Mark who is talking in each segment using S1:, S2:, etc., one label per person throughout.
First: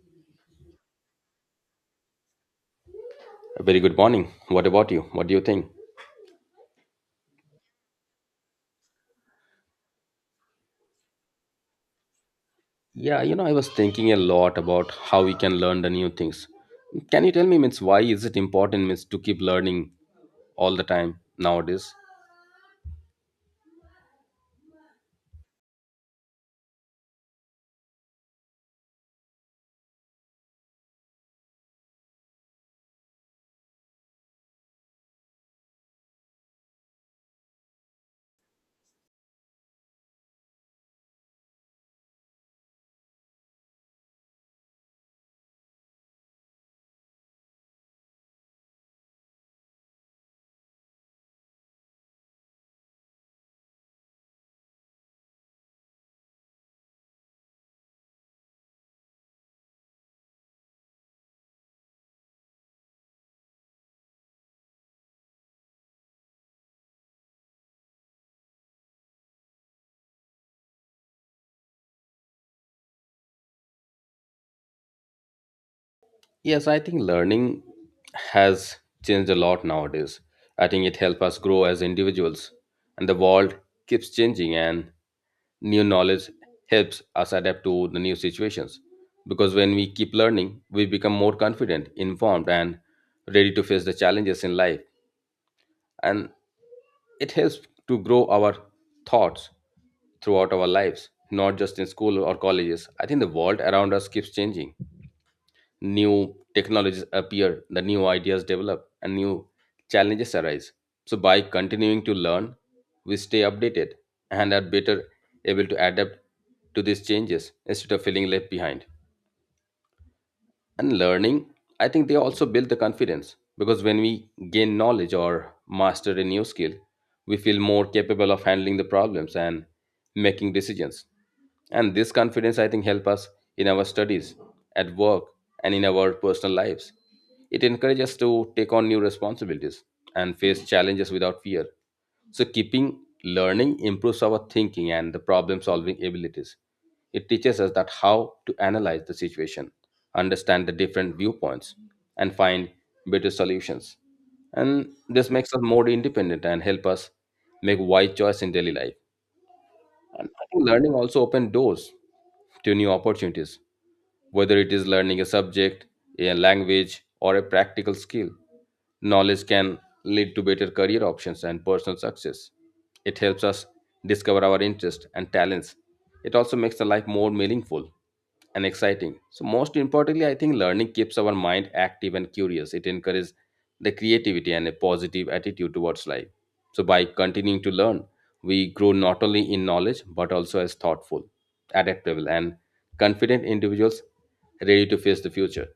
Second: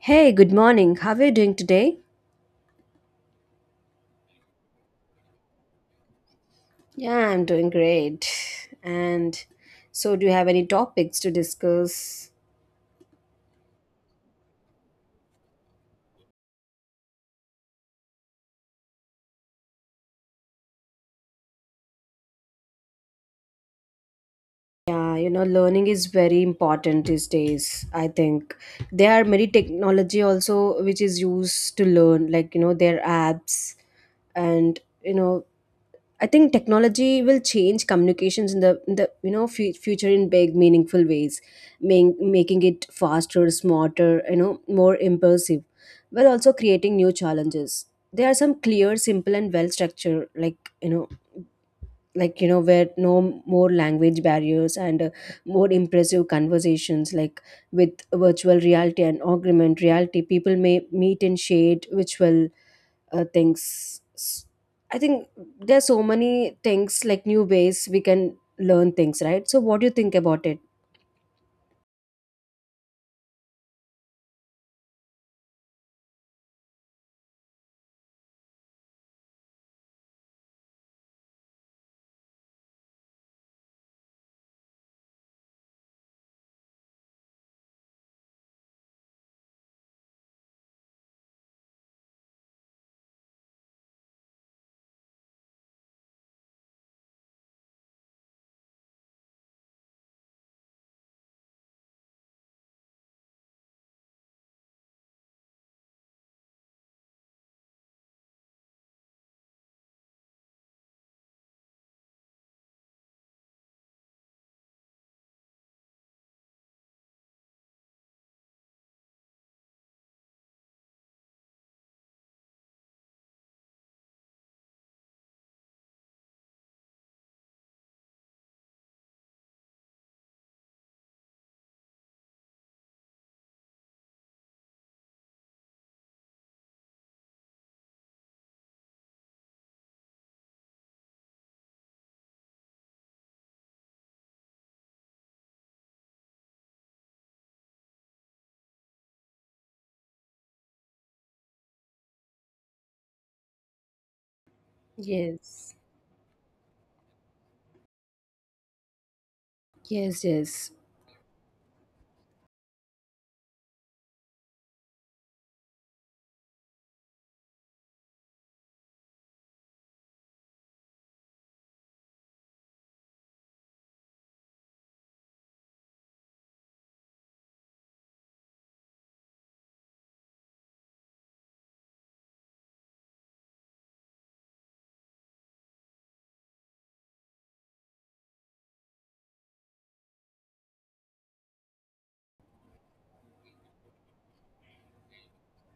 S1: Hey, good morning. How are you doing today?
S2: A very good morning. What about you? What do you think?
S1: Yeah, I'm doing great. And so, do you have any topics to discuss?
S2: Yeah, you know, I was thinking a lot about how we can learn the new things. Can you tell me, means, why is it important, means, to keep learning all the time nowadays?
S1: Yeah, you know, learning is very important these days, I think. There are many technology also which is used to learn, like, you know, their apps and, you know, I think technology will change communications in the future in big meaningful ways, making it faster, smarter, you know, more impulsive, while also creating new challenges. There are some clear, simple, and well structured, where no more language barriers and more impressive conversations, like with virtual reality and augmented reality. People may meet in shade, which will uh, things S- I think there's so many things, like, new ways we can learn things, right? So what do you think about it?
S2: Yes, I think learning has changed a lot nowadays. I think it helps us grow as individuals, and the world keeps changing, and new knowledge helps us adapt to the new situations. Because when we keep learning, we become more confident, informed, and ready to face the challenges in life. And it helps to grow our thoughts throughout our lives, not just in school or colleges. I think the world around us keeps changing, new technologies appear, the new ideas develop, and new challenges arise. So, by continuing to learn, we stay updated and are better able to adapt to these changes instead of feeling left behind. And learning, I think they also build the confidence, because when we gain knowledge or master a new skill, we feel more capable of handling the problems and making decisions. And this confidence, I think, help us in our studies, at work, and in our personal lives. It encourages us to take on new responsibilities and face challenges without fear. So, keeping learning improves our thinking and the problem solving abilities. It teaches us that how to analyze the situation, understand the different viewpoints, and find better solutions. And this makes us
S1: Yes,
S2: more independent and help us make wise choice in daily life.
S1: yes,
S2: And I think
S1: yes.
S2: learning also opens doors to new opportunities, whether it is learning a subject, a language, or a practical skill. Knowledge can lead to better career options and personal success. It helps us discover our interests and talents. It also makes the life more meaningful and exciting. So, most importantly, I think learning keeps our mind active and curious. It encourages the creativity and a positive attitude towards life. So, by continuing to learn, we grow not only in knowledge but also as thoughtful, adaptable, and confident individuals ready to face the future.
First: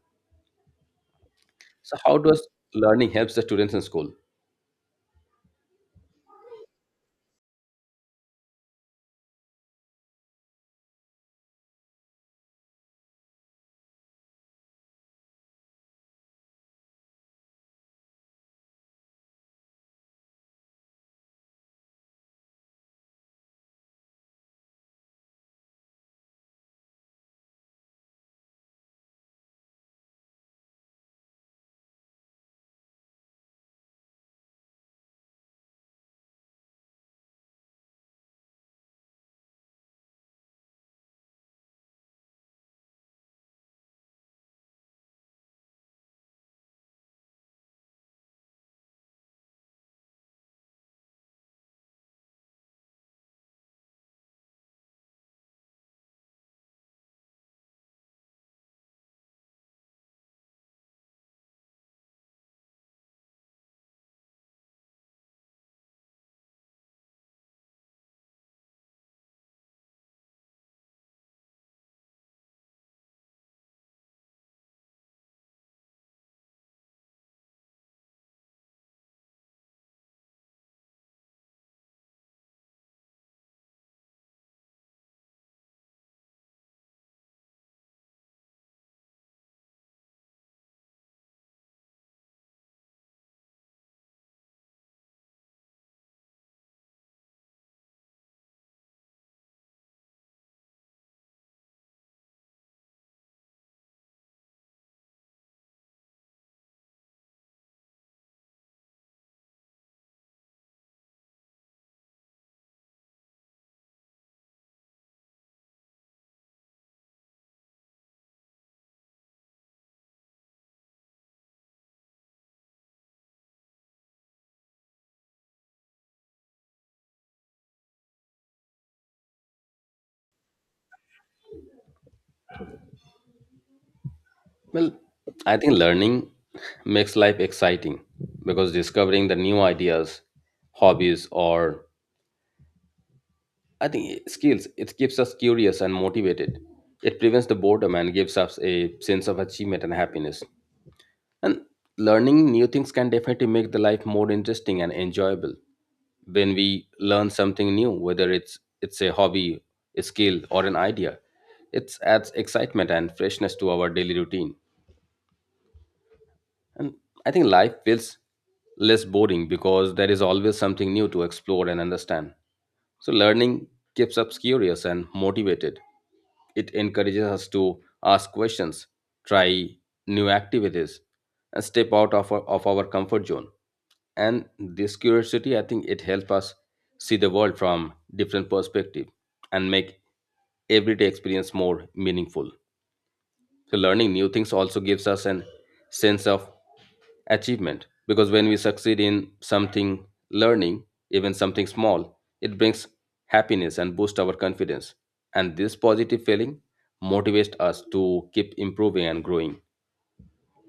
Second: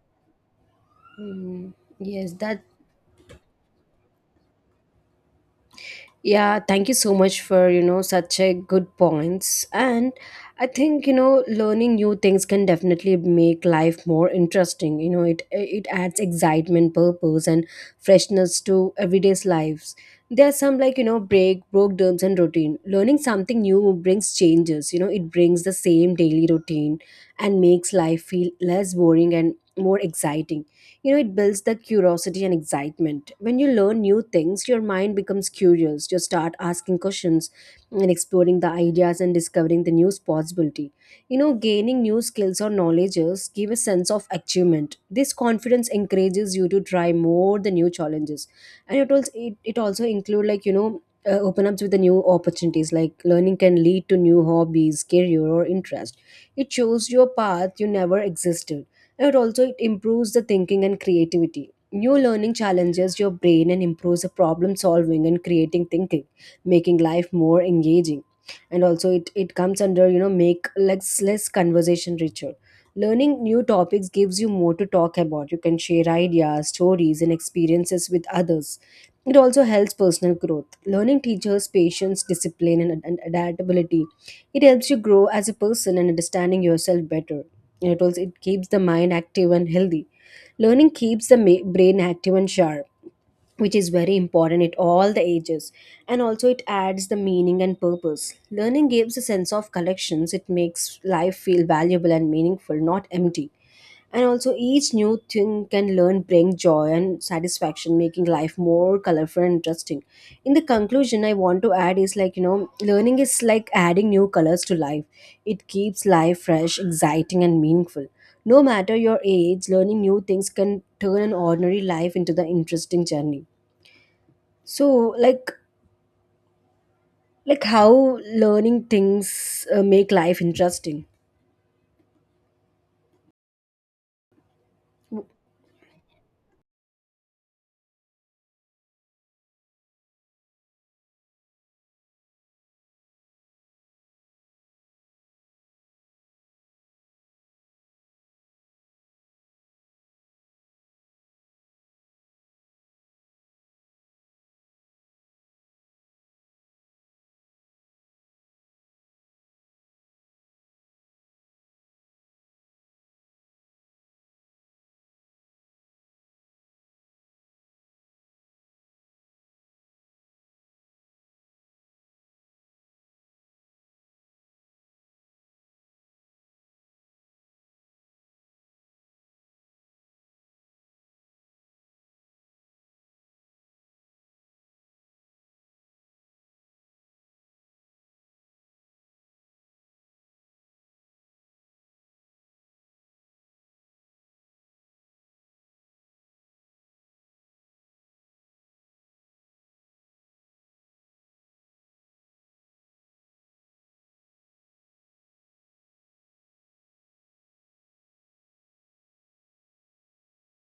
S1: Mm,
S2: So, how
S1: yes,
S2: does
S1: that.
S2: learning helps the students in school?
S1: Yeah, thank you so much for, you know, such a good points. And I think, you know, learning new things can definitely make life more interesting. You know, it adds excitement, purpose and freshness to everyday's lives. There are some like, you know, breakdowns and routine. Learning something new brings changes. You know, it brings the same daily routine and makes life feel less boring and more exciting. You know, it builds the curiosity and excitement. When you learn new things your mind becomes curious, you start asking questions and exploring the ideas and discovering the new possibility. You know, gaining new skills or knowledges give a sense of achievement. This confidence encourages you to try more the new challenges, and it also include, like, you know, open ups with the new opportunities. Like learning can lead to new hobbies, career or interest. It shows your path you never existed. It also it improves the thinking and creativity. New learning challenges your brain and improves the problem solving and creating thinking, making life more engaging. And also it comes under, you know, make less conversation richer. Learning new topics gives you more to talk about. You can share ideas, stories, and experiences with others. It also helps personal growth. Learning teaches patience, discipline, and adaptability. It helps you grow as a person and understanding yourself better. And It also it keeps the mind active and healthy. Learning keeps the brain active and sharp, which is very important at all the ages. And also it adds the meaning and purpose. Learning gives a sense of collections, it makes life feel valuable and meaningful, not empty. And also each new thing can learn bring joy and satisfaction, making life more colorful and interesting. In the conclusion, I want to add is, like, you know, learning is like adding new colors to life. It keeps life fresh, exciting and meaningful. No matter your age, learning new things can turn an ordinary life into the interesting journey. So, like how learning things make life interesting.
S2: Well, I think learning makes life exciting because discovering the new ideas, hobbies, or I think skills, it keeps us curious and motivated. It prevents the boredom and gives us a sense of achievement and happiness. And learning new things can definitely make the life more interesting and enjoyable. When we learn something new, whether it's a hobby, a skill, or an idea, it adds excitement and freshness to our daily routine. And I think life feels less boring because there is always something new to explore and understand. So learning keeps us curious and motivated. It encourages us to ask questions, try new activities, and step out of our comfort zone. And this curiosity, I think it helps us see the world from different perspective and make everyday experience more meaningful. So learning new things also gives us an sense of achievement, because when we succeed in something, learning, even something small, it brings happiness and boosts our confidence. And this positive feeling motivates us to keep improving and growing.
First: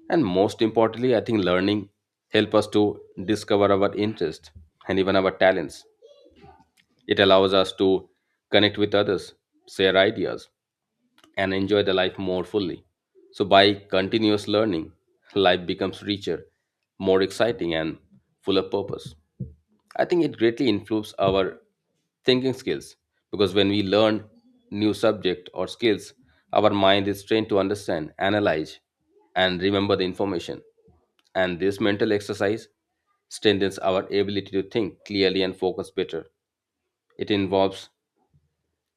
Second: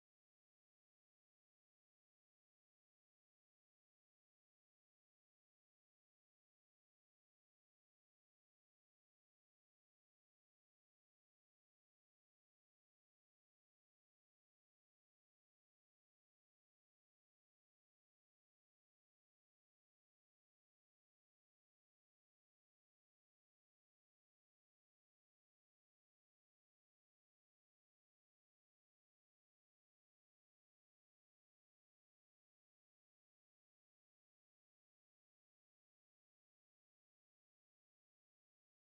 S2: And most importantly, I think learning helps us to discover our interests and even our talents. It allows us to connect with others, share ideas, and enjoy the life more fully. So, by continuous learning, life becomes richer, more exciting, and full of purpose. I think it greatly improves our thinking skills, because when we learn new subject or skills, our mind is trained to understand, analyze, and remember the information. And this mental exercise strengthens our ability to think clearly and focus better. It involves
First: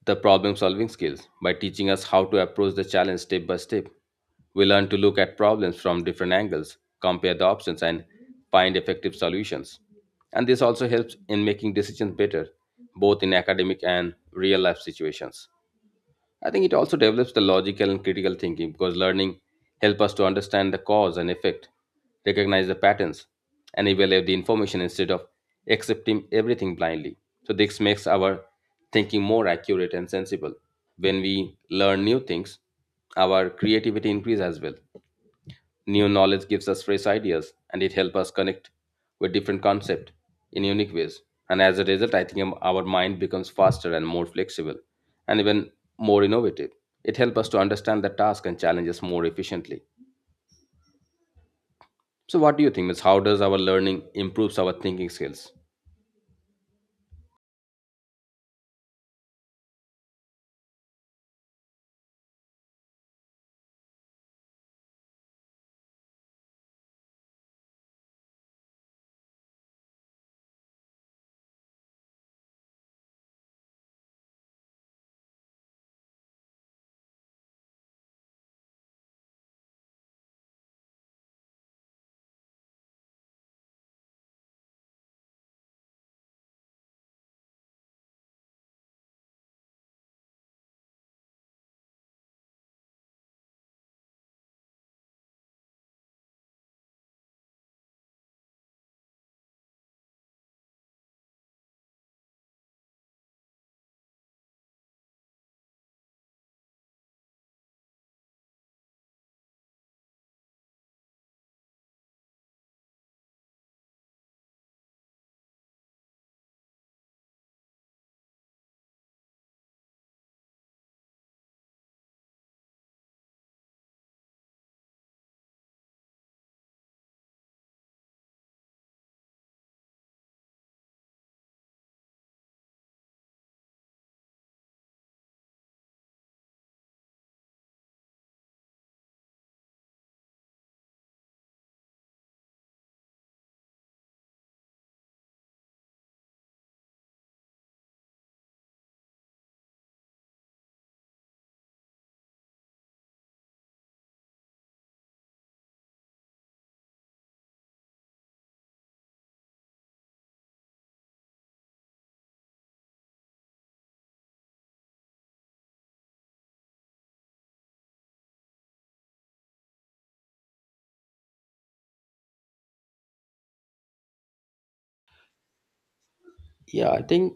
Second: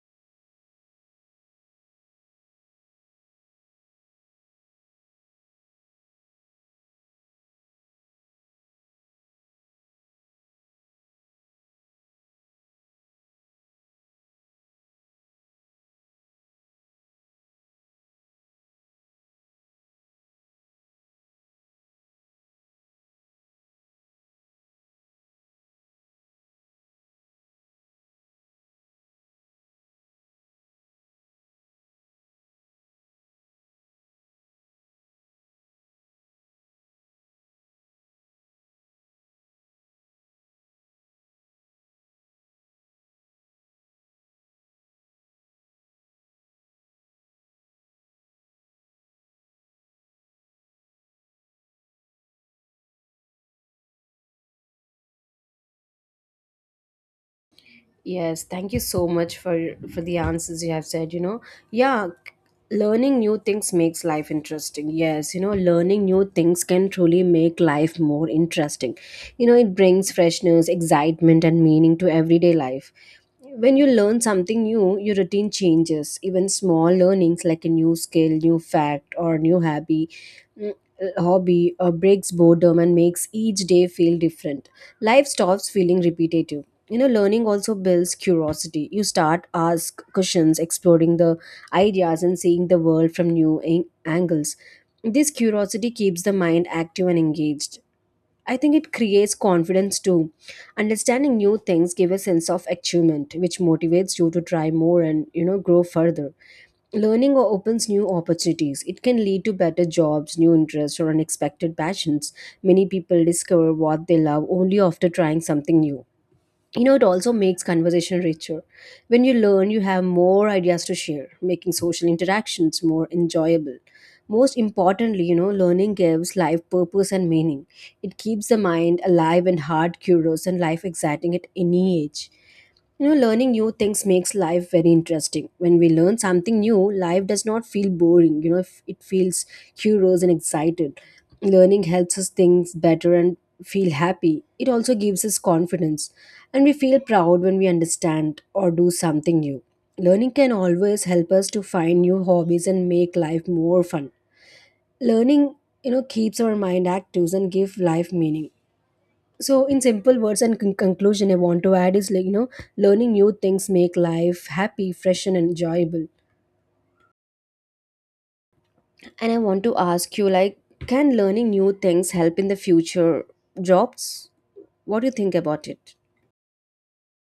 S2: the problem solving skills by teaching us how to approach the challenge step by step. We learn to look at problems from different angles, compare the options, and find effective solutions. And this also helps in making decisions better, both in academic and real life situations. I think it also develops the logical and critical thinking, because learning helps us to understand the cause and effect, recognize the patterns, and evaluate the information instead of accepting everything blindly. So, this makes our thinking more accurate and sensible. When we learn new things, our creativity increases as well. New knowledge gives us fresh ideas and it helps us connect with different concepts in unique ways. And as a result, I think our mind becomes faster and more flexible and even more innovative. It helps us to understand the task and challenges more efficiently. So, what do you think, Miss? How does our learning improves our thinking skills?
S1: Yes, thank you so much for the answers you have said, you know. Yeah, learning new things makes life interesting. Yes, you know, learning new things can truly make life more interesting. You know, it brings freshness, excitement and meaning to everyday life. When you learn something new, your routine changes. Even small learnings like a new skill, new fact, or new hobby, mm, breaks boredom and makes each day feel different. Life stops feeling repetitive. You know, learning also builds curiosity. You start ask questions, exploring the ideas, and seeing the world from new angles. This curiosity keeps the mind active and engaged. I think it creates confidence too. Understanding new things give a sense of achievement, which motivates you to try more and, you know, grow further. Learning opens new opportunities. It can lead to better jobs, new interests, or unexpected passions. Many people discover what they love only after trying something new. You know, it also makes conversation richer. When you learn you have more ideas to share, making social interactions more enjoyable. Most importantly, you know, learning gives life purpose and meaning. It keeps the mind alive and heart curious and life exciting at any age. You know, learning new things makes life very interesting. When we learn something new, life does not feel boring. You know, if it feels curious and excited. Learning helps us think better and feel happy. It also gives us confidence, and we feel proud when we understand or do something new. Learning can always help us to find new hobbies and make life more fun. Learning, you know, keeps our mind active and give life meaning. So in simple words and conclusion, I want to add is, like, you know, learning new things make life happy, fresh and enjoyable. And I want to ask you, like, can learning new things help in the future jobs? What do you think about it?
S2: Yeah, I think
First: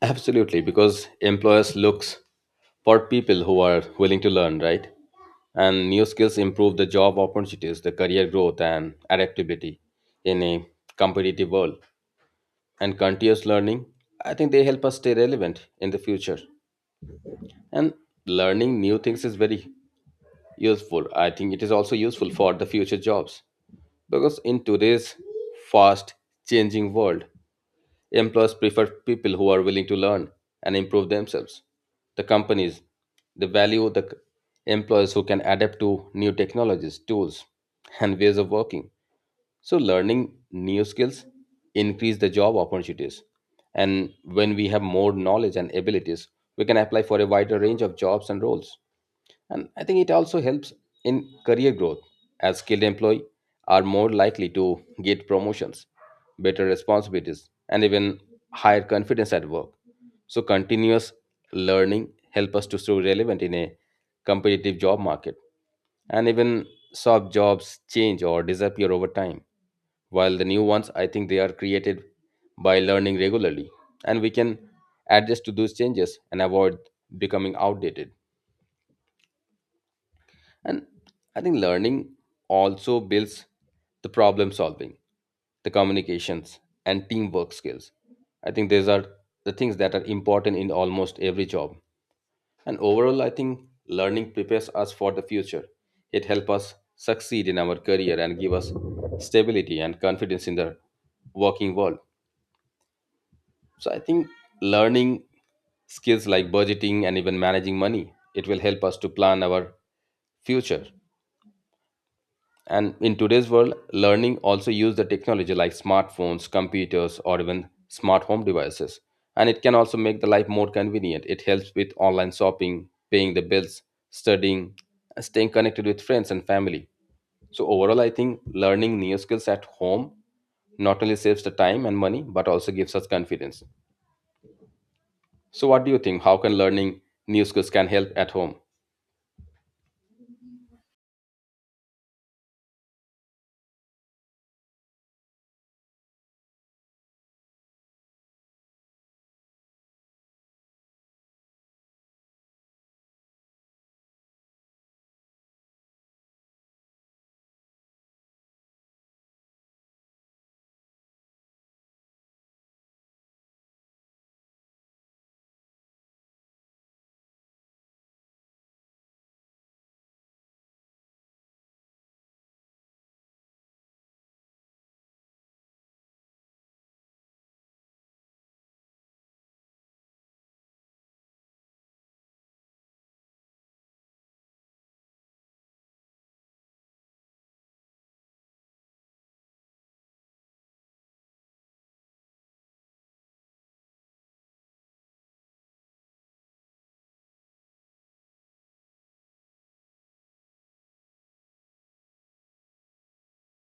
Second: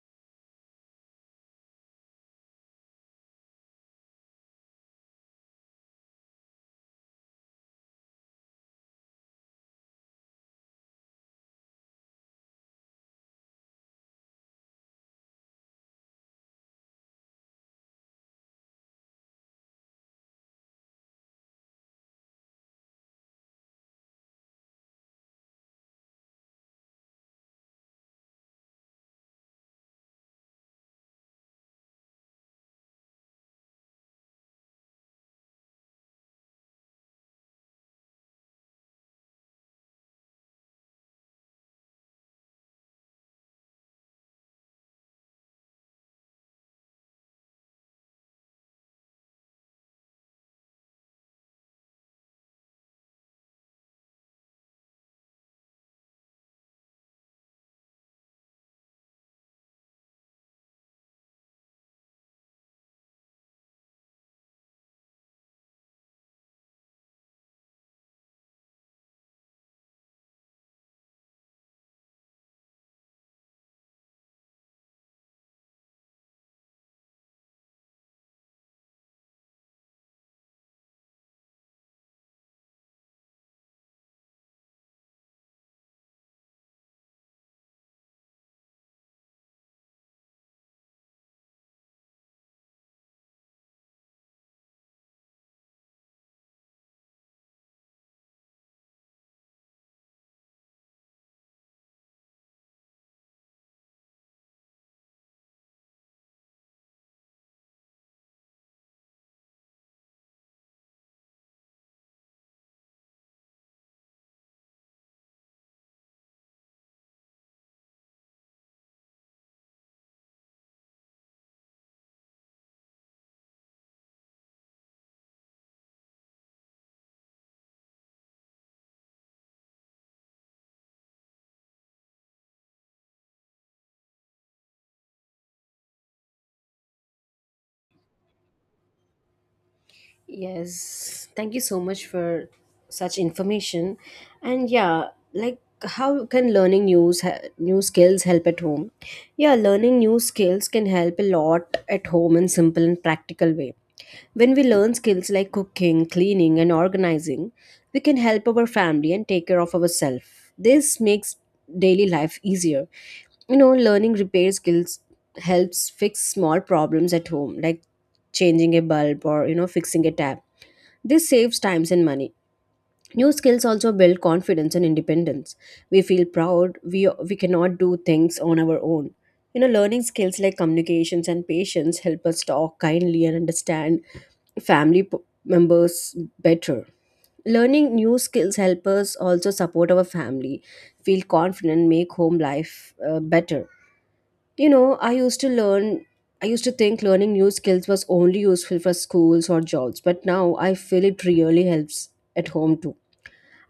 S2: absolutely, because employers looks for people who are willing to learn, right? And new skills improve the job opportunities, the career growth, and adaptability in a competitive world. And continuous learning, I think they help us stay relevant in the future. And learning new things is very useful. I think it is also useful for the future jobs, because in today's fast changing world, employers prefer people who are willing to learn and improve themselves. The companies, they value the employees who can adapt to new technologies, tools, and ways of working. So learning new skills increase the job opportunities. And when we have more knowledge and abilities, we can apply for a wider range of jobs and roles. And I think it also helps in career growth, as skilled employees are more likely to get promotions, better responsibilities, and even higher confidence at work. So continuous learning help us to stay relevant in a competitive job market. And even soft jobs change or disappear over time. While the new ones, I think they are created by learning regularly. And we can adjust to those changes and avoid becoming outdated. And I think learning also builds the problem solving, the communications, and teamwork skills. I think these are the things that are important in almost every job. And overall, I think learning prepares us for the future. It helps us succeed in our career and give us stability and confidence in the working world. So I think learning skills like budgeting and even managing money, it will help us to plan our future. And in today's world, learning also use the technology like smartphones, computers, or even smart home devices. And it can also make the life more convenient. It helps with online shopping, paying the bills, studying, and staying connected with friends and family. So overall, I think learning new skills at home not only saves the time and money, but also gives us confidence. So what do you think? How can learning new skills can help at home?
S1: Yes, thank you so much for such information. And yeah, like how can learning new skills help at home? Yeah, learning new skills can help a lot at home in simple and practical way. When we learn skills like cooking, cleaning, and organizing, we can help our family and take care of ourselves. This makes daily life easier. You know, learning repair skills helps fix small problems at home, like changing a bulb or, you know, fixing a tap. This saves times and money. New skills also build confidence and independence. We feel proud, we cannot do things on our own. You know, learning skills like communications and patience help us talk kindly and understand family members better. Learning new skills help us also support our family, feel confident, make home life better. You know, I used to think learning new skills was only useful for schools or jobs, but now I feel it really helps at home too.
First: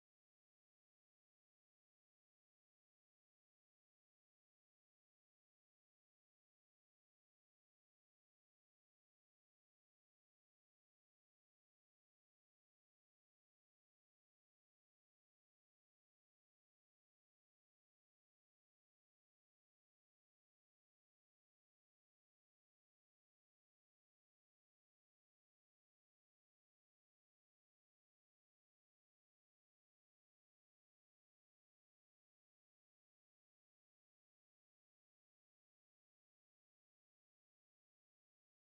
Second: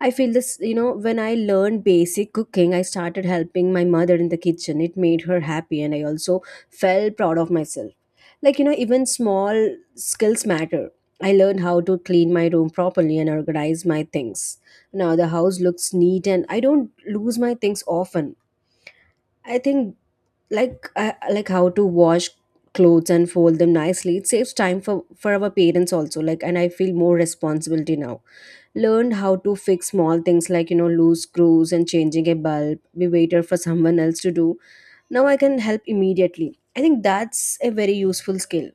S1: I feel this, you know, when I learned basic cooking, I started helping my mother in the kitchen. It made her happy, and I also felt proud of myself. Like, you know, even small skills matter. I learned how to clean my room properly and organize my things. Now the house looks neat, and I don't lose my things often. I think, like, I like how to wash clothes and fold them nicely. It saves time for our parents also, like, and I feel more responsibility now. Learned how to fix small things, like, you know, loose screws and changing a bulb. We waited for someone else to do, now I can help immediately. I think that's a very useful skill.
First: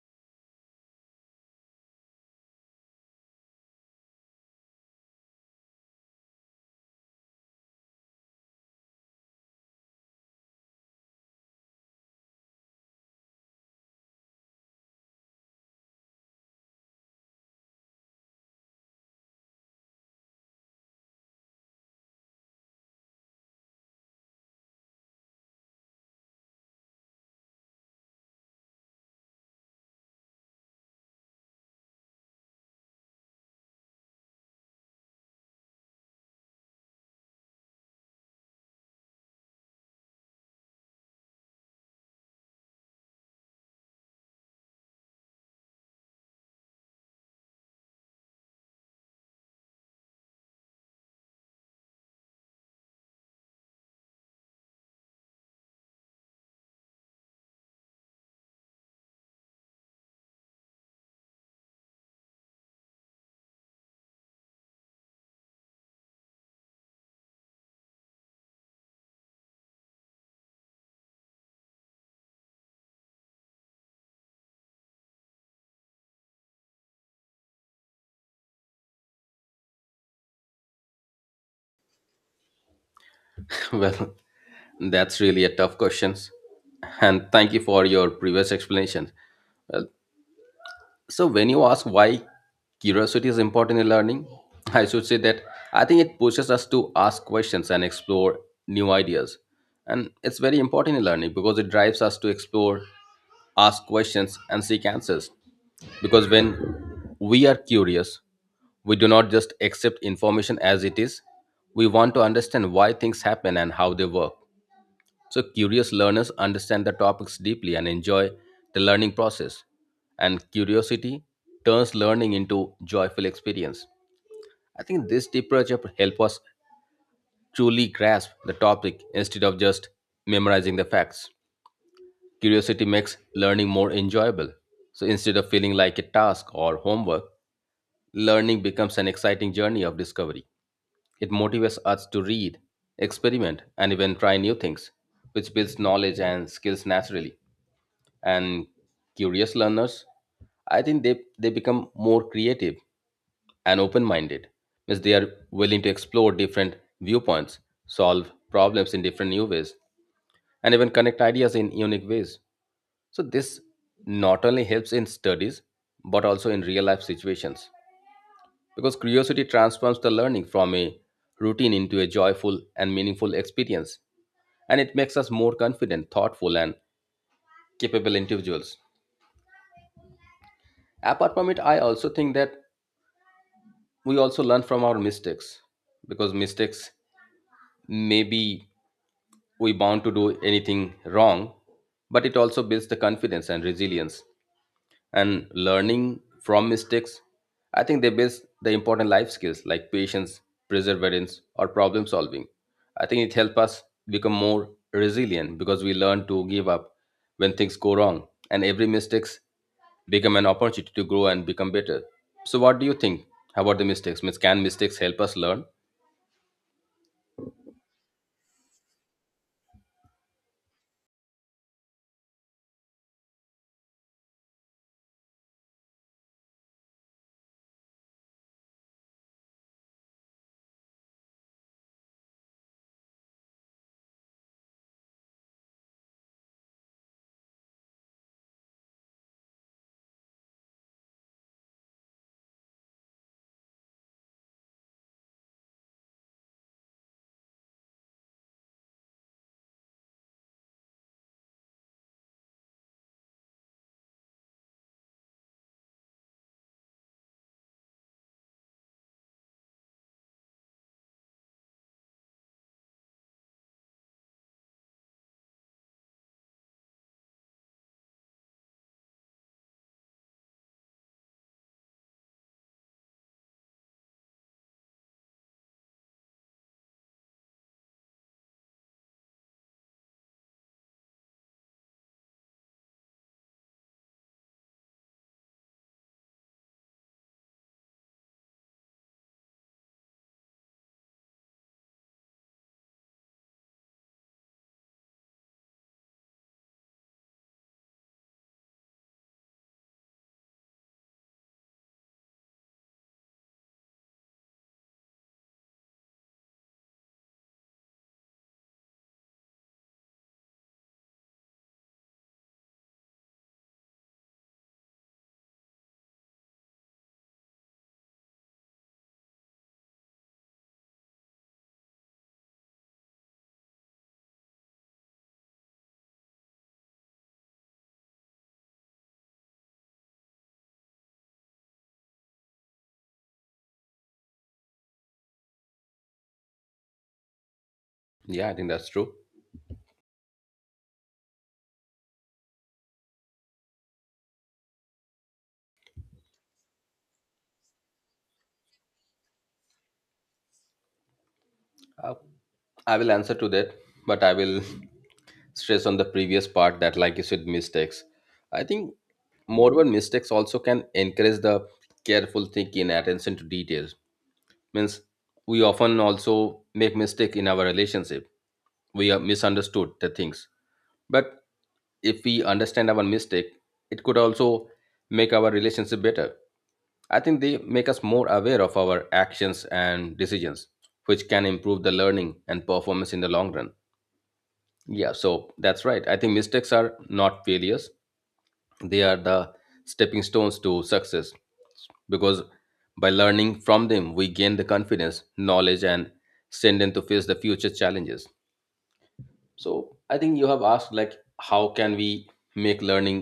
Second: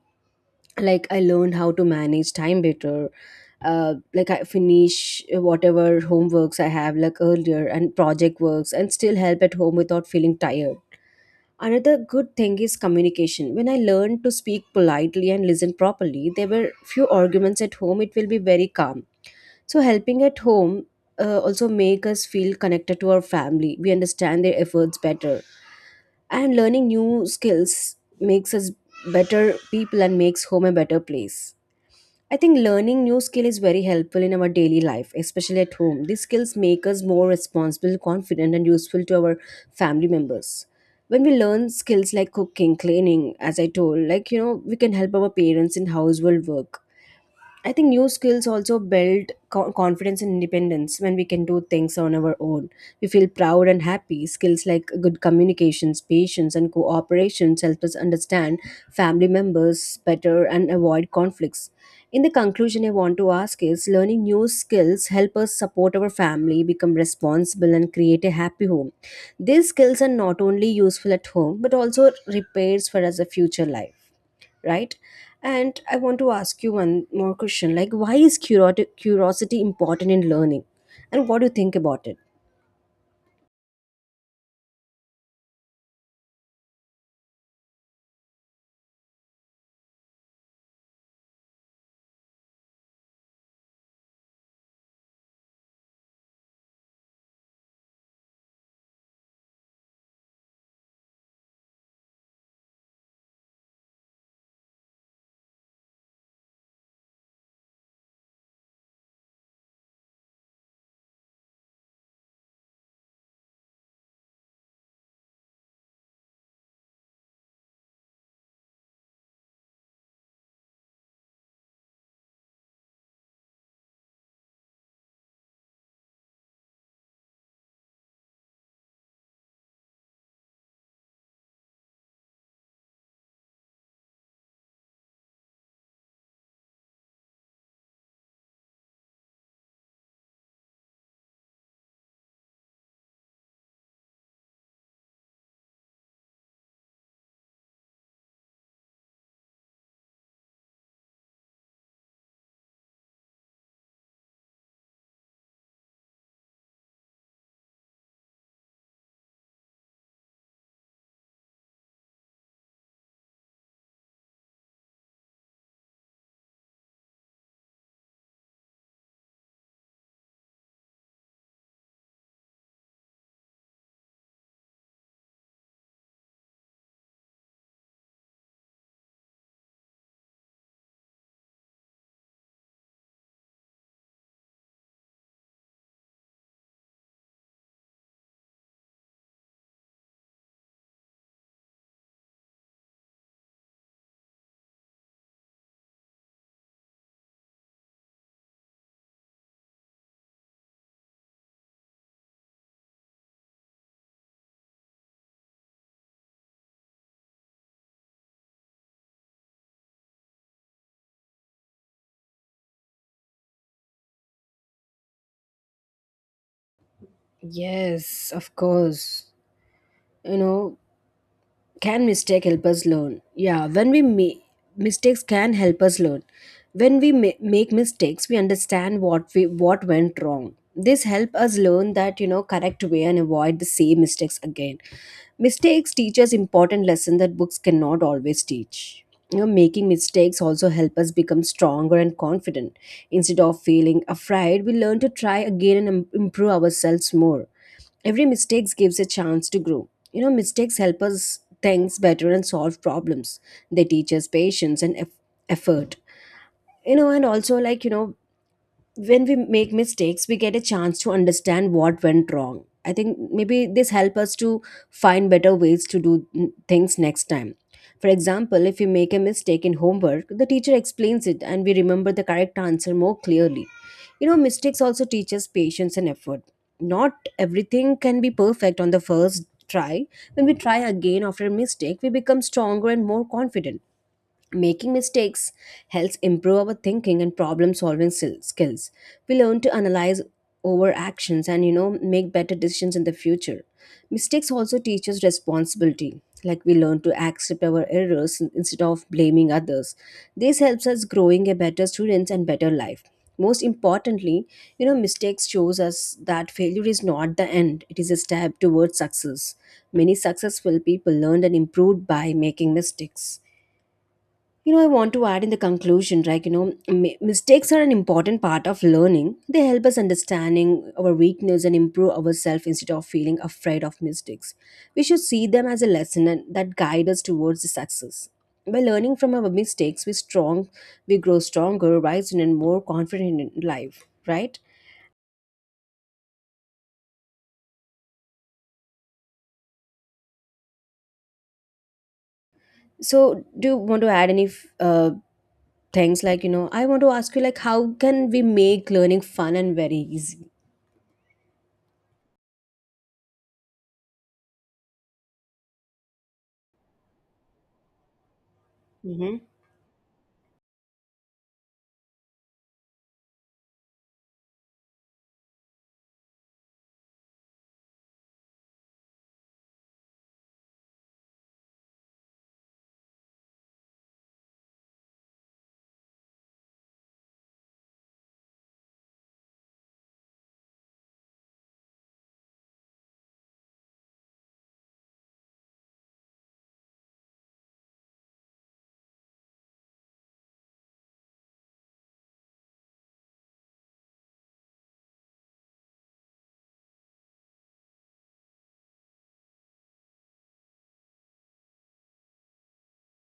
S1: Like, I learned how to manage time better. Like, I finish whatever homeworks I have like earlier and project works and still help at home without feeling tired. Another good thing is communication. When I learned to speak politely and listen properly, there were few arguments at home. It will be very calm. So helping at home also make us feel connected to our family. We understand their efforts better. And learning new skills makes us better people and makes home a better place. I think learning new skill is very helpful in our daily life, especially at home. These skills make us more responsible, confident, and useful to our family members. When we learn skills like cooking, cleaning, as I told, like, you know, we can help our parents in household work. I think new skills also build confidence and independence. When we can do things on our own, we feel proud and happy. Skills like good communications, patience, and cooperation help us understand family members better and avoid conflicts. In the conclusion, I want to ask is learning new skills help us support our family, become responsible, and create a happy home. These skills are not only useful at home but also repairs for us a future life, right? And I want to ask you one more question, like, why is curiosity important in learning, and what do you think about it?
S2: Well, that's really a tough question. And thank you for your previous explanations. So, when you ask why curiosity is important in learning, I should say that I think it pushes us to ask questions and explore new ideas. And it's very important in learning because it drives us to explore, ask questions, and seek answers. Because when we are curious, we do not just accept information as it is, we want to understand why things happen and how they work. So, curious learners understand the topics deeply and enjoy the learning process. And curiosity turns learning into joyful experience. I think this approach help us truly grasp the topic instead of just memorizing the facts. Curiosity makes learning more enjoyable. So instead of feeling like a task or homework, learning becomes an exciting journey of discovery. It motivates us to read, experiment, and even try new things, which builds knowledge and skills naturally. And curious learners, I think they become more creative and open minded. Means they are willing to explore different viewpoints, solve problems in different new ways, and even connect ideas in unique ways. So this not only helps in studies but also in real life situations. Because curiosity transforms the learning from a routine into a joyful and meaningful experience. And it makes us more confident, thoughtful, and capable individuals. Apart from it, I also think that we also learn from our mistakes, because mistakes, maybe we bound to do anything wrong, but it also builds the confidence and resilience. And learning from mistakes, I think they base the important life skills like patience, perseverance, or problem solving. I think it helps us become more resilient because we learn to give up when things go wrong, and every mistakes become an opportunity to grow and become better. So, what do you think about the mistakes? Means, can mistakes help us learn?
S1: Yes, of course. You know, can mistake help us learn? Yeah, when we make mistakes can help us learn. When we make mistakes, we understand what went wrong. This help us learn that, you know, correct way and avoid the same mistakes again. Mistakes teach us important lesson that books cannot always teach. You know, making mistakes also help us become stronger and confident. Instead of feeling afraid, we learn to try again and improve ourselves more. Every mistakes gives a chance to grow. Mistakes help us things better and solve problems. They teach us patience and effort. And also, like, when we make mistakes, we get a chance to understand what went wrong. I think maybe this help us to find better ways to do things next time. For example, if we make a mistake in homework, the teacher explains it, and we remember the correct answer more clearly. Mistakes also teach us patience and effort. Not everything can be perfect on the first try. When we try again after a mistake, we become stronger and more confident. Making mistakes helps improve our thinking and problem solving skills. We learn to analyze our actions and make better decisions in the future. Mistakes also teach us responsibility. Like, we learn to accept our errors instead of blaming others. This helps us growing a better students and better life. Most importantly, mistakes shows us that failure is not the end. It is a step towards success. Many successful people learned and improved by making mistakes. I want to add in the conclusion, like, mistakes are an important part of learning. They help us understanding our weakness and improve ourselves instead of feeling afraid of mistakes. We should see them as a lesson and that guide us towards the success. By learning from our mistakes, we grow stronger, wiser, and more confident in life, right?
S2: Yeah, I think that's true.
S1: So, do you want to add any things like, I want to ask you, like, how can we make learning fun and very easy?
S2: Uh, I will answer to that, but I will stress on the previous part that, like you said, mistakes. I think,
S1: Mm-hmm.
S2: moreover, mistakes also can encourage the careful thinking and attention to details. Means we often also make mistake in our relationship. We are misunderstood the things. But if we understand our mistake, it could also make our relationship better. I think they make us more aware of our actions and decisions, which can improve the learning and performance in the long run. Yeah, so that's right. I think mistakes are not failures. They are the stepping stones to success, because by learning from them we gain the confidence, knowledge, and strength to face the future challenges. So I think you have asked, like, how can we make learning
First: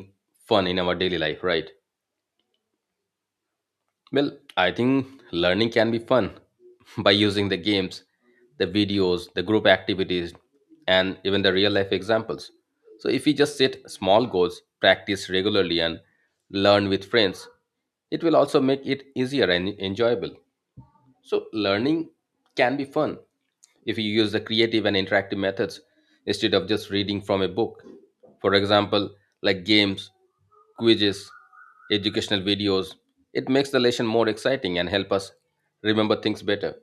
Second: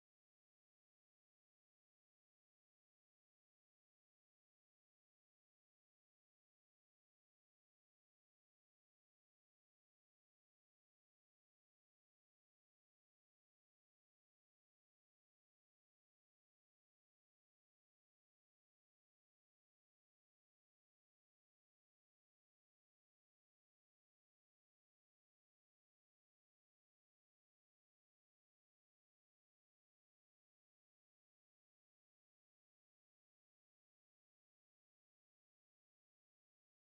S2: fun in our daily life, right? Well, I think learning can be fun by using the games, the videos, the group activities, and even the real life examples. So, if we just set small goals, practice regularly, and learn with friends, it will also make it easier and enjoyable. So, learning can be fun if you use the creative and interactive methods instead of just reading from a book. For example, like games, quizzes, educational videos. It makes the lesson more exciting and help us remember things better.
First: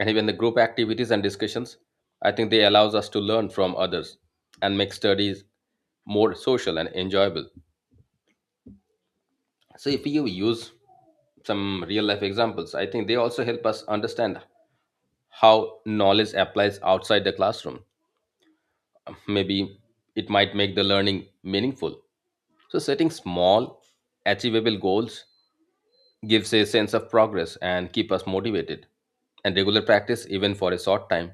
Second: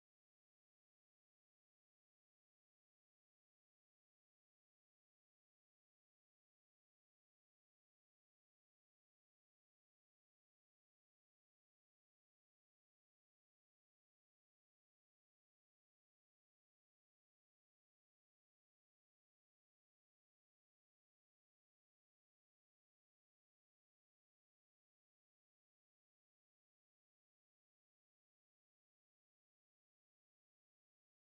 S2: And even the group activities and discussions, I think they allows us to learn from others and make studies more social and enjoyable. So if you use some real life examples, I think they also help us understand how knowledge applies outside the classroom. Maybe it might make the learning meaningful. So setting small, achievable goals gives a sense of progress and keep us motivated. And regular practice, even for a short time,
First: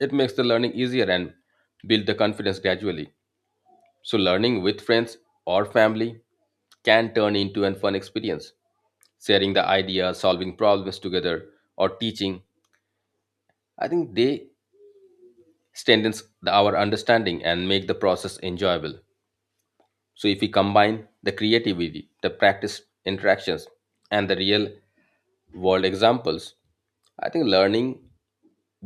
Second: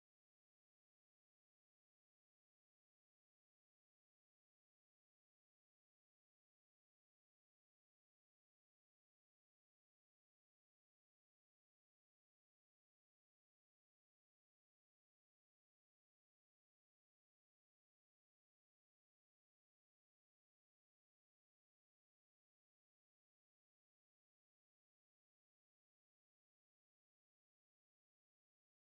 S2: it makes the learning easier and build the confidence gradually. So learning with friends or family can turn into an fun experience. Sharing the ideas, solving problems together, or teaching, I think they our understanding and make the process enjoyable. So if we combine the creativity, the practice interactions, and the real world examples, I think learning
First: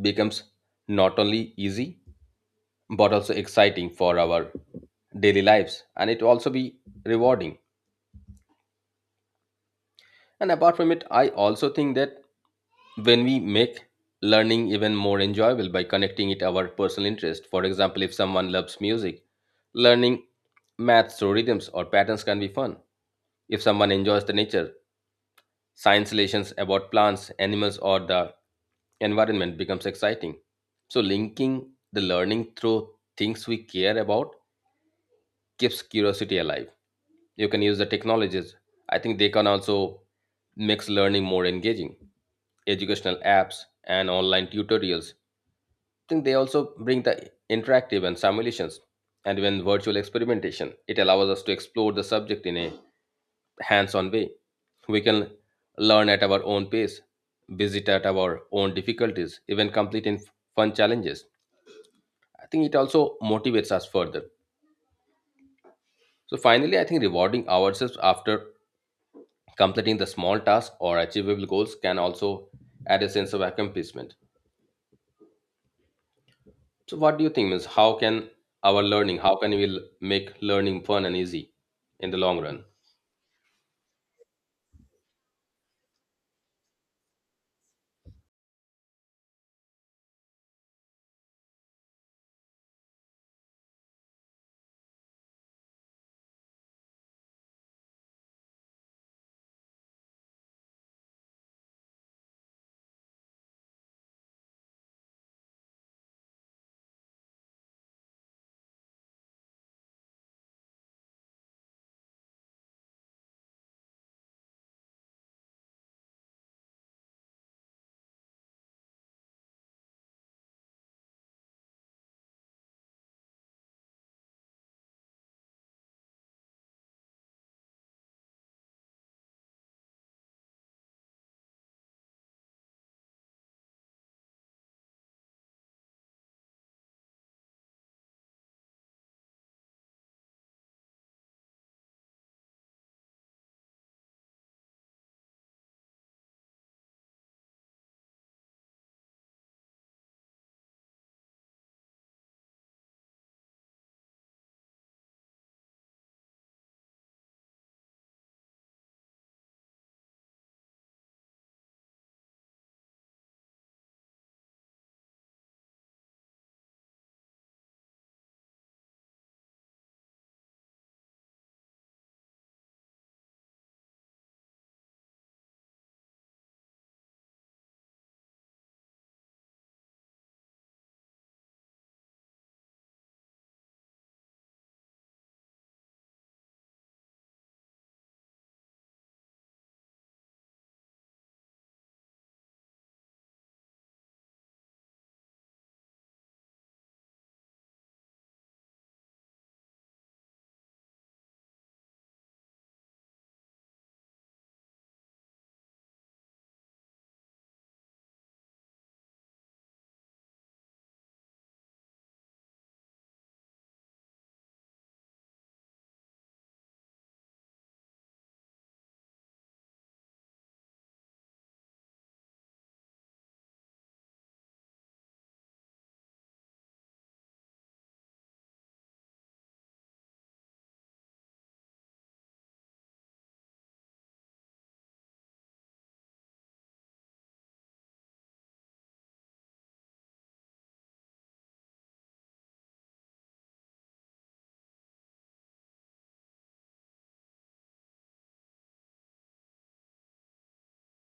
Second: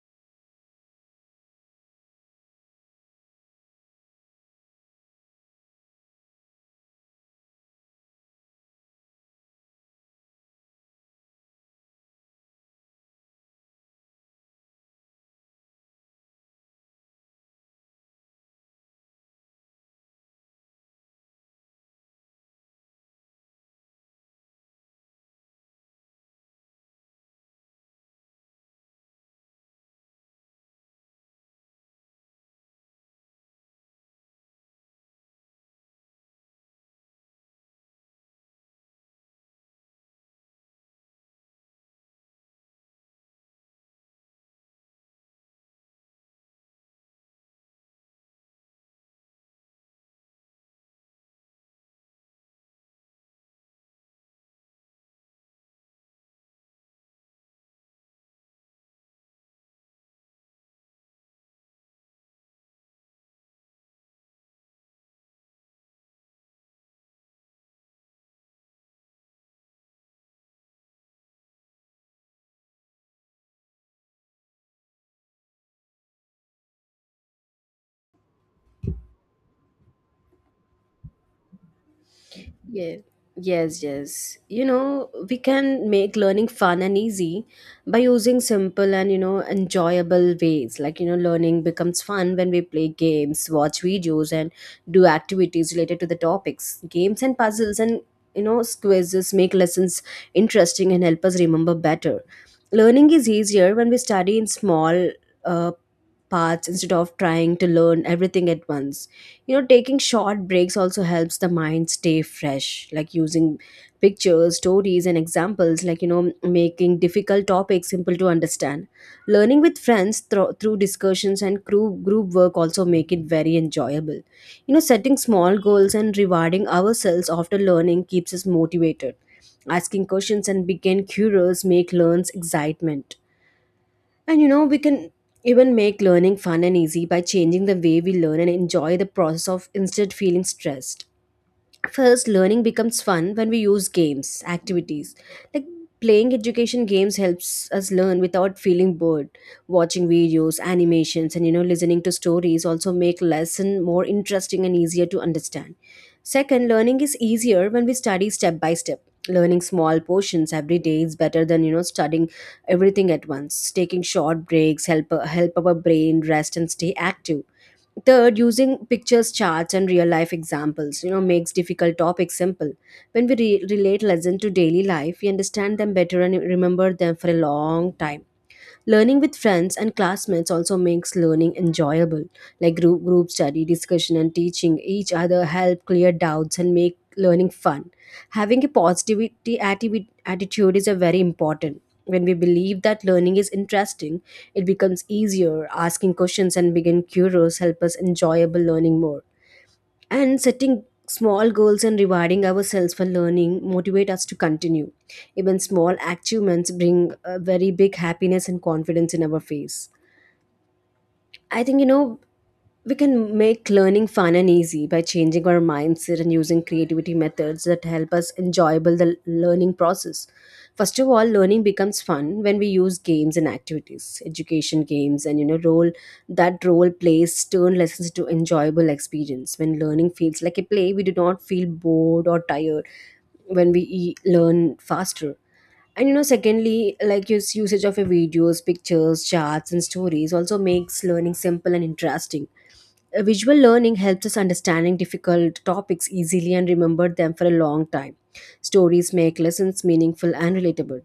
S2: becomes not only easy but also exciting for our daily lives, and it will also be rewarding. And apart from it, I also think that when we make learning even more enjoyable by connecting it our personal interest. For example, if someone loves music, learning maths or rhythms or patterns can be fun. If someone enjoys the nature, Science-lations about plants, animals, or the environment becomes exciting. So, linking the learning through things we care about keeps curiosity alive. You can use the technologies. I think they can also makes learning more engaging. Educational apps and online tutorials, I think they also bring the interactive and simulations and even virtual experimentation. It allows us to explore the subject in a hands-on way. We can learn at our own pace, visit at our own difficulties, even complete in fun challenges. I think it also motivates us further. So finally, I think rewarding ourselves after completing the small tasks or achievable goals can also add a sense of accomplishment. So what do you think, means, how can our learning, how can make learning fun and easy in the long run?
S1: Yeah. Yes, yes. We can make learning fun and easy by using simple and, enjoyable ways. Like, learning becomes fun when we play games, watch videos, and do activities related to the topics. Games and puzzles and, quizzes make lessons interesting and help us remember better. Learning is easier when we study in small uh, parts instead of trying to learn everything at once. Taking short breaks also helps the mind stay fresh, like using pictures, stories, and examples, like, making difficult topics simple to understand. Learning with friends through discussions and group work also make it very enjoyable. Setting small goals and rewarding ourselves after learning keeps us motivated. Asking questions and being curious make learns excitement. And we can even make learning fun and easy by changing the way we learn and enjoy the process of instead feeling stressed. First, learning becomes fun when we use games, activities. Like playing education games helps us learn without feeling bored. Watching videos, animations, and listening to stories also make lesson more interesting and easier to understand. Second, learning is easier when we study step by step. Learning small portions every day is better than studying everything at once. Taking short breaks help our brain rest and stay active. Third, using pictures, charts, and real life examples, makes difficult topics simple. When we relate lesson to daily life, we understand them better and remember them for a long time. Learning with friends and classmates also makes learning enjoyable. Like group study, discussion, and teaching each other help clear doubts and make learning fun. Having a positivity attitude is a very important. When we believe that learning is interesting, it becomes easier. Asking questions and being curious help us enjoyable learning more, and setting small goals and rewarding ourselves for learning motivate us to continue. Even small achievements bring a very big happiness and confidence in our face. I think, we can make learning fun and easy by changing our mindset and using creativity methods that help us enjoyable the learning process. First of all, learning becomes fun when we use games and activities. Education games and role plays turn lessons to enjoyable experience. When learning feels like a play, we do not feel bored or tired when we learn faster. And secondly, like use usage of your videos, pictures, charts, and stories also makes learning simple and interesting. Visual learning helps us understanding difficult topics easily and remember them for a long time. Stories make lessons meaningful and relatable.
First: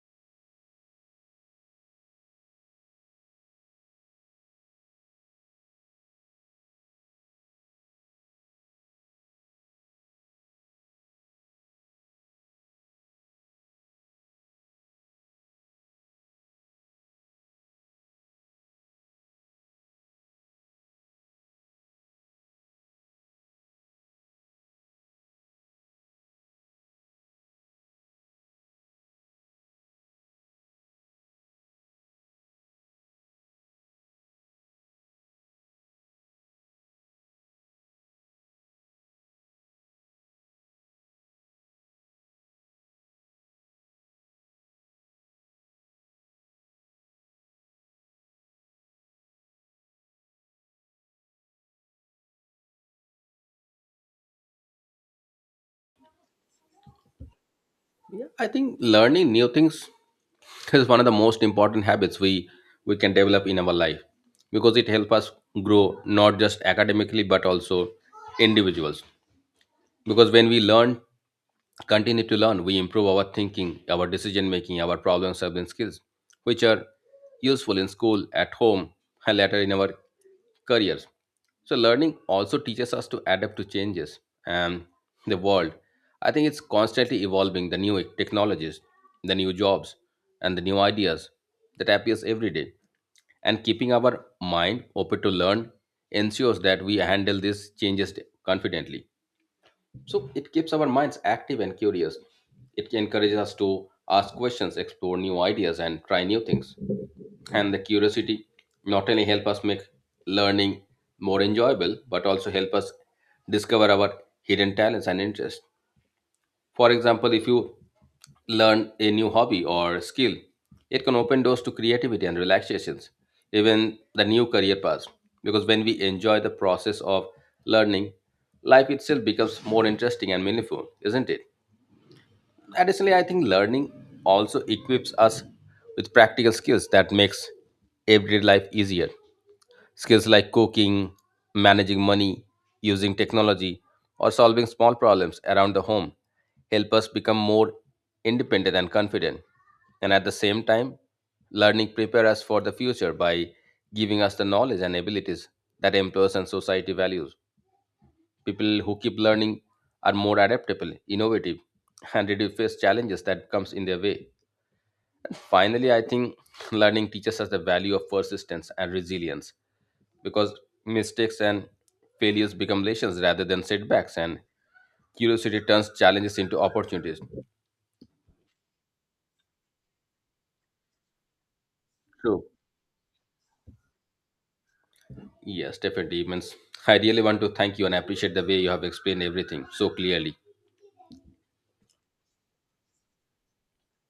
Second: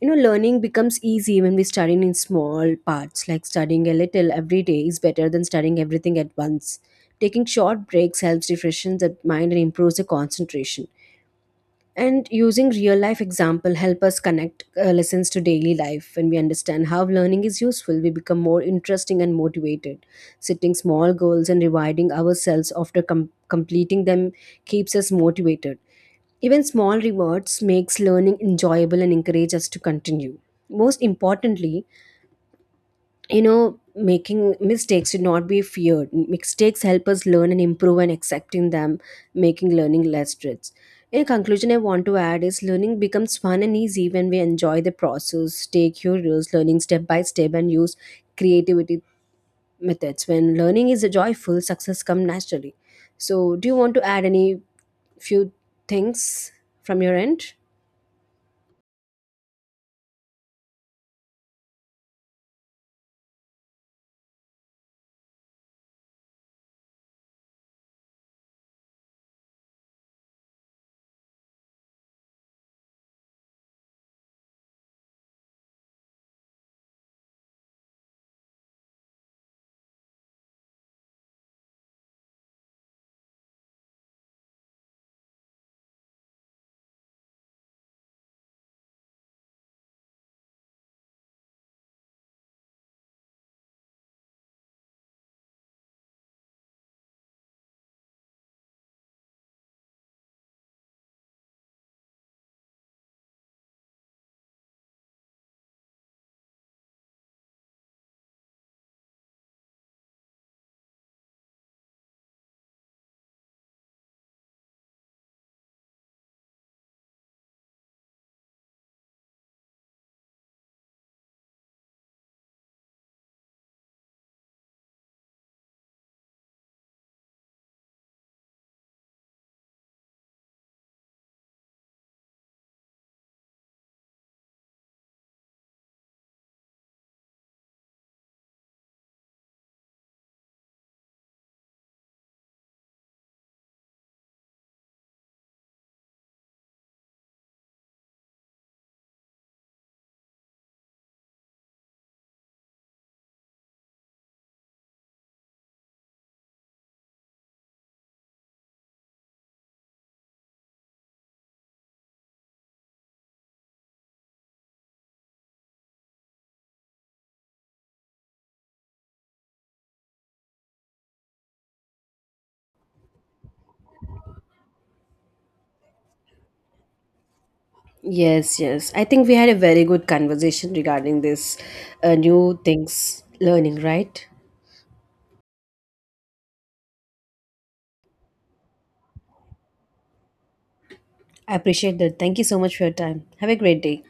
S1: Learning becomes easy when we study in small parts, like studying a little every day is better than studying everything at once. Taking short breaks helps refreshes the mind and improves the concentration. And using real life example help us connect lessons to daily life. When we understand how learning is useful, we become more interesting and motivated. Setting small goals and rewarding ourselves after completing them keeps us motivated. Even small rewards makes learning enjoyable and encourage us to continue. Most importantly, making mistakes should not be feared. Mistakes help us learn and improve, and accepting them making learning less stress. In conclusion, I want to add is learning becomes fun and easy when we enjoy the process, stay curious, learning step by step, and use creativity methods. When learning is joyful, success comes naturally. So, do you want to add any few things from your end?
S2: Yeah, I think learning new things, this is one of the most important habits we can develop in our life, because it helps us grow not just academically but also individuals. Because when we learn continue to learn, we improve our thinking, our decision making, our problem solving skills, which are useful in school, at home, and later in our careers. So, learning also teaches us to adapt to changes and the world. I think it's constantly evolving: the new technologies, the new jobs, and the new ideas that appears every day. And keeping our mind open to learn ensures that we handle these changes confidently. So it keeps our minds active and curious. It encourages us to ask questions, explore new ideas, and try new things. And the curiosity not only help us make learning more enjoyable, but also help us discover our hidden talents and interests. For example, if you learn a new hobby or skill, it can open doors to creativity and relaxations, even the new career paths. Because when we enjoy the process of learning, life itself becomes more interesting and meaningful, isn't it? Additionally, I think learning also equips us with practical skills that makes everyday life easier. Skills like cooking, managing money, using technology, or solving small problems around the home help us become more independent and confident. And at the same time, learning prepare us for the future by giving us the knowledge and abilities that employers and society values. People who keep learning are more adaptable, innovative, and ready to face challenges that comes in their way. Finally, I think learning teaches us the value of persistence and resilience, because mistakes and failures become lessons rather than setbacks, and curiosity turns challenges into opportunities.
S1: Yes, yes. I think we had a very good conversation regarding this
S2: True.
S1: new things learning, right?
S2: Yes, definitely, means I really want to thank you and appreciate the way you have explained everything so clearly.
S1: I appreciate that. Thank you so much for your time. Have a great day.